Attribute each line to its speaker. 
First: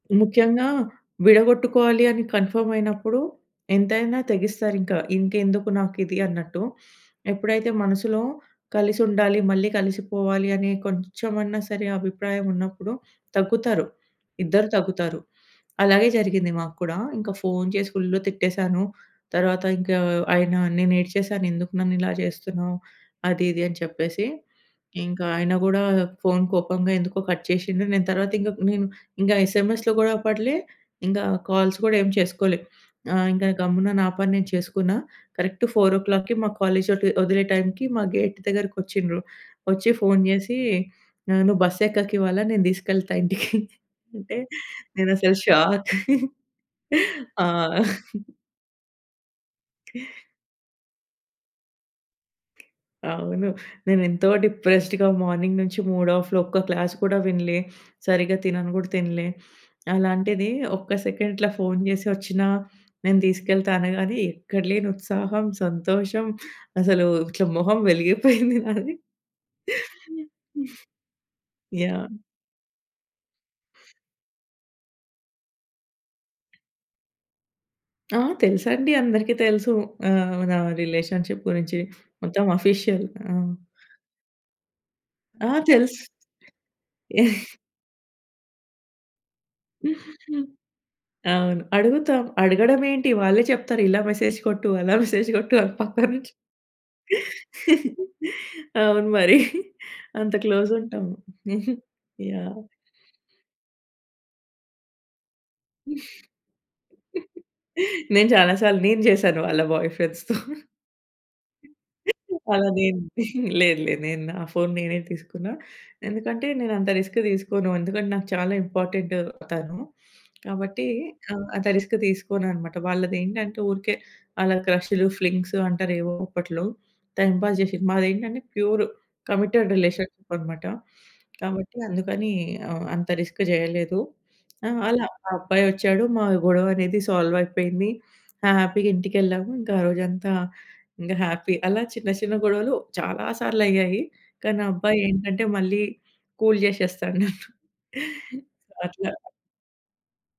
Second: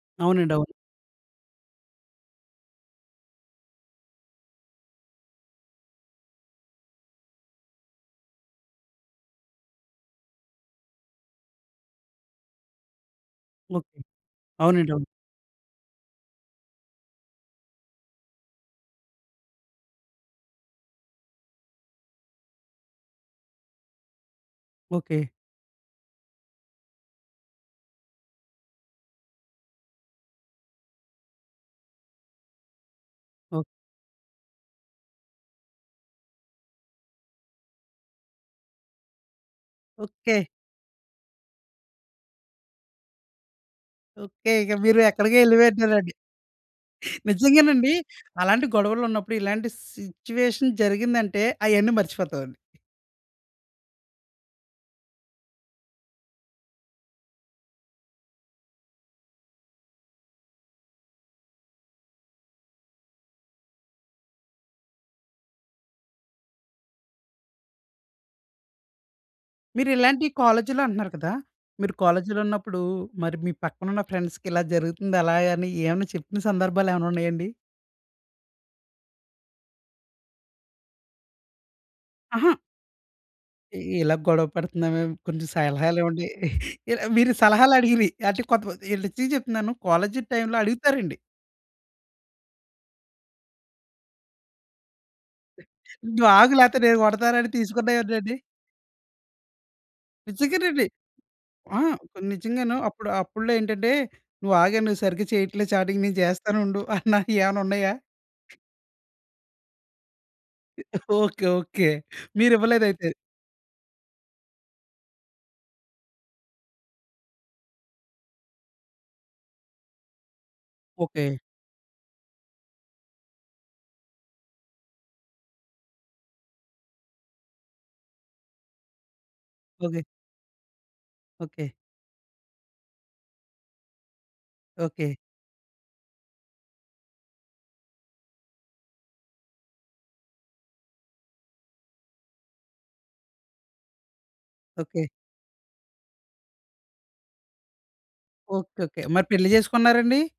Speaker 1: అవునండీ.
Speaker 2: ముఖ్యంగా
Speaker 1: అవును.
Speaker 2: విడగొట్టుకోవాలి అని కన్‌ఫామ్ అయినప్పుడు ఎంతైనా తెగిస్తారు. ఇంకా ఇంకెందుకు నాకు ఇది అన్నట్టు. ఎప్పుడైతే మనసులో కలిసుండాలి, మళ్ళీ కలిసిపోవాలి అని కొంచెమన్నా సరే! అభిప్రాయం ఉన్నప్పుడు తగ్గుతారు.
Speaker 1: ఓకే.
Speaker 2: ఇద్దరు
Speaker 1: అవునండీ. అవును.
Speaker 2: తగ్గుతారు. అలాగే జరిగింది మాకు కూడా. ఇంకా ఫోను చేసి ఫుల్ తిట్టేసాను. తర్వాత ఇంకా ఆయన నేను ఏడ్చేశాను. ఎందుకు నన్ను ఇలా చేస్తున్నావు, అది ఇది అని చెప్పేసి.
Speaker 1: ఓకే.
Speaker 2: ఇంకా ఆయన గూడా ఫోను కోపంగా ఎందుకో కట్ చేషిండు. నేను తరువాత ఇంగా నిన్ ఇంగా ఎస్ఎంఎస్‌లో కూడా అప్పట్లే ఇంగా కాల్స్ కూడా ఏం చేసుకోలే. ఆహ్, ఇంగా
Speaker 1: ఓకే.
Speaker 2: గమ్మున నా పని నేను చేసుకున్న. కరెక్ట్ 4కి మా కాలేజీ వదే వదిలే టైంకి మా గేట్ దగ్గరకి ఒచ్చిండ్రు. ఒచ్చి ఫోను
Speaker 1: ఓకే.
Speaker 2: చేసి ఆహ్, "నువ్వు బస్సు ఎక్కకివ్వాల, నేను తీసుకెళ్తా ఇంటికి" అంటే,
Speaker 1: ఓకే. ఇగ మీరు
Speaker 2: నేనసలు
Speaker 1: ఎక్కడికో
Speaker 2: షాక్.
Speaker 1: ఎళ్లిపోయివుంట్టారండి.
Speaker 2: ఆ!
Speaker 1: నిజంగానండి. అలాంటి గొడవలు ఉన్నప్పుడు ఇలాంటి సిట్యుయేషన్ జరిగిందంటే అవన్నీ మర్చిపోతావండి.
Speaker 2: అవును. నేను ఎంతో డిప్రెస్డ్‌గా మార్నింగ్ నుంచి మూడ్ ఆఫ్‌లో ఒక్క క్లాస్ కూడా వినలే. సరిగ్గా తినను గూడా తినలే. అలాంటిది ఒక్క సెకండ్ ఇట్లా ఫోను చేసి వచ్చినా, నేను తీసుకెళ్తా అనగాని ఎక్కడ లేని ఉత్సాహం, సంతోషం అసలు ఇట్లా మొహం వెలిగిపోయింది నాది.
Speaker 1: మీరు ఇలాంటి
Speaker 2: హ్మ్.
Speaker 1: కాలేజీలో అంటున్నారు కదా! మీరు
Speaker 2: యాహ్!
Speaker 1: కాలేజీలో ఉన్నప్పుడు మరి మీ పక్కనున్న ఫ్రెండ్స్‌కి ఇలా జరుగుతుంది, అలా అని ఏమైనా చెప్పిన సందర్భాలేమన్నా ఉన్నాయండి?
Speaker 2: ఆ! తెలుసండి. అందరికీ తెలుసు. ఆహ్, నా రిలేషన్‌షిప్ గురించి మొత్తం
Speaker 1: అహా!
Speaker 2: ఆఫీషియల్. ఆ!
Speaker 1: ఇలా గొడవ పడుతున్నామే, కొంచెం
Speaker 2: ఆ!
Speaker 1: సలహాలు
Speaker 2: తెలుసు.
Speaker 1: ఇవ్వండి. ఇలా మీరు సలహాలు అడిగిరి అంటే కొంతమంది నిజం చెప్తున్నాను. కాలేజీ
Speaker 2: హుహు.
Speaker 1: టైమ్‌లో అడుగుతారండి.
Speaker 2: అవును. అడుగుతాం. అడగడం ఏంటి, వాళ్ళే చెప్తారు. ఇలా మెసేజ్ కొట్టు అలా మెసేజ్ కొట్టు అని పక్కన నుంచి.
Speaker 1: డ్వాగ్ లేతే నేను కొడతాను అని తీసుకున్నాయి ఉన్నాయండి.
Speaker 2: అవును మరి. అంత క్లోజ్
Speaker 1: నిజంగానండి.
Speaker 2: ఉంటాము.
Speaker 1: ఆ!
Speaker 2: యాహ్!
Speaker 1: నిజంగాను. అప్పుడు అప్పుడులో ఏంటంటే నువ్వు ఆగే, నువ్వు సరిగ్గా చేయట్లేదు. చాటింగ్ నేను చేస్తానుండు అన్న ఏమన్నా ఉన్నాయా?
Speaker 2: నేను చాలా సార్లు నేను చేశాను వాళ్ళ బాయ్‌ఫ్రెండ్స్‌తో.
Speaker 1: ఓకే. ఓకే. మీరు
Speaker 2: అలా
Speaker 1: ఇవ్వలేదు
Speaker 2: నేను
Speaker 1: అయితే?
Speaker 2: లేదు లేదు. నేను నా ఫోను నేనే తీసుకున్నా. ఎందుకంటే నేను అంత రిస్క్ తీసుకోను. ఎందుకంటే నాకు చాలా ఇంపార్టెంట్ తను. కాబట్టి
Speaker 1: ఓకే.
Speaker 2: ఆహ్, అంత రిస్క్ తీసుకోను అన్నమాట. వాళ్ళది ఏంటంటే ఊరికే అలా క్రషులు, ఫ్లింగ్స్ అంటారు. ఏవో అప్పట్లో టైమ్ పాస్ చేసింది. మాది ఏంటంటే ప్యూర్ కమిటెడ్
Speaker 1: ఓకే.
Speaker 2: రిలేషన్‌షిప్ అనమాట.
Speaker 1: ఓకే.
Speaker 2: కాబట్టి అందుకని ఆహ్, అంత రిస్క్ చేయలేదు. ఆ! అలా
Speaker 1: ఓకే.
Speaker 2: ఆ అబ్బాయి ఒచ్చాడు. మా గొడవ అనేది సాల్వ్ అయిపోయింది. ఆ! హ్యాపీగా ఇంటికెళ్ళాము. ఇంకా ఆరోజంతా ఇంగా హ్యాపీ అలా చిన్న చిన్న గొడవలు చాలా సార్లు అయ్యాయి. కానీ ఆ అబ్బాయి
Speaker 1: ఓకే.
Speaker 2: ఏంటంటే, మళ్ళీ కూల్ జేసేస్తాడు నన్ను.
Speaker 1: ఓకే. ఓకే. మరి
Speaker 2: అట్లా
Speaker 1: పెళ్లి చేసుకున్నారండి?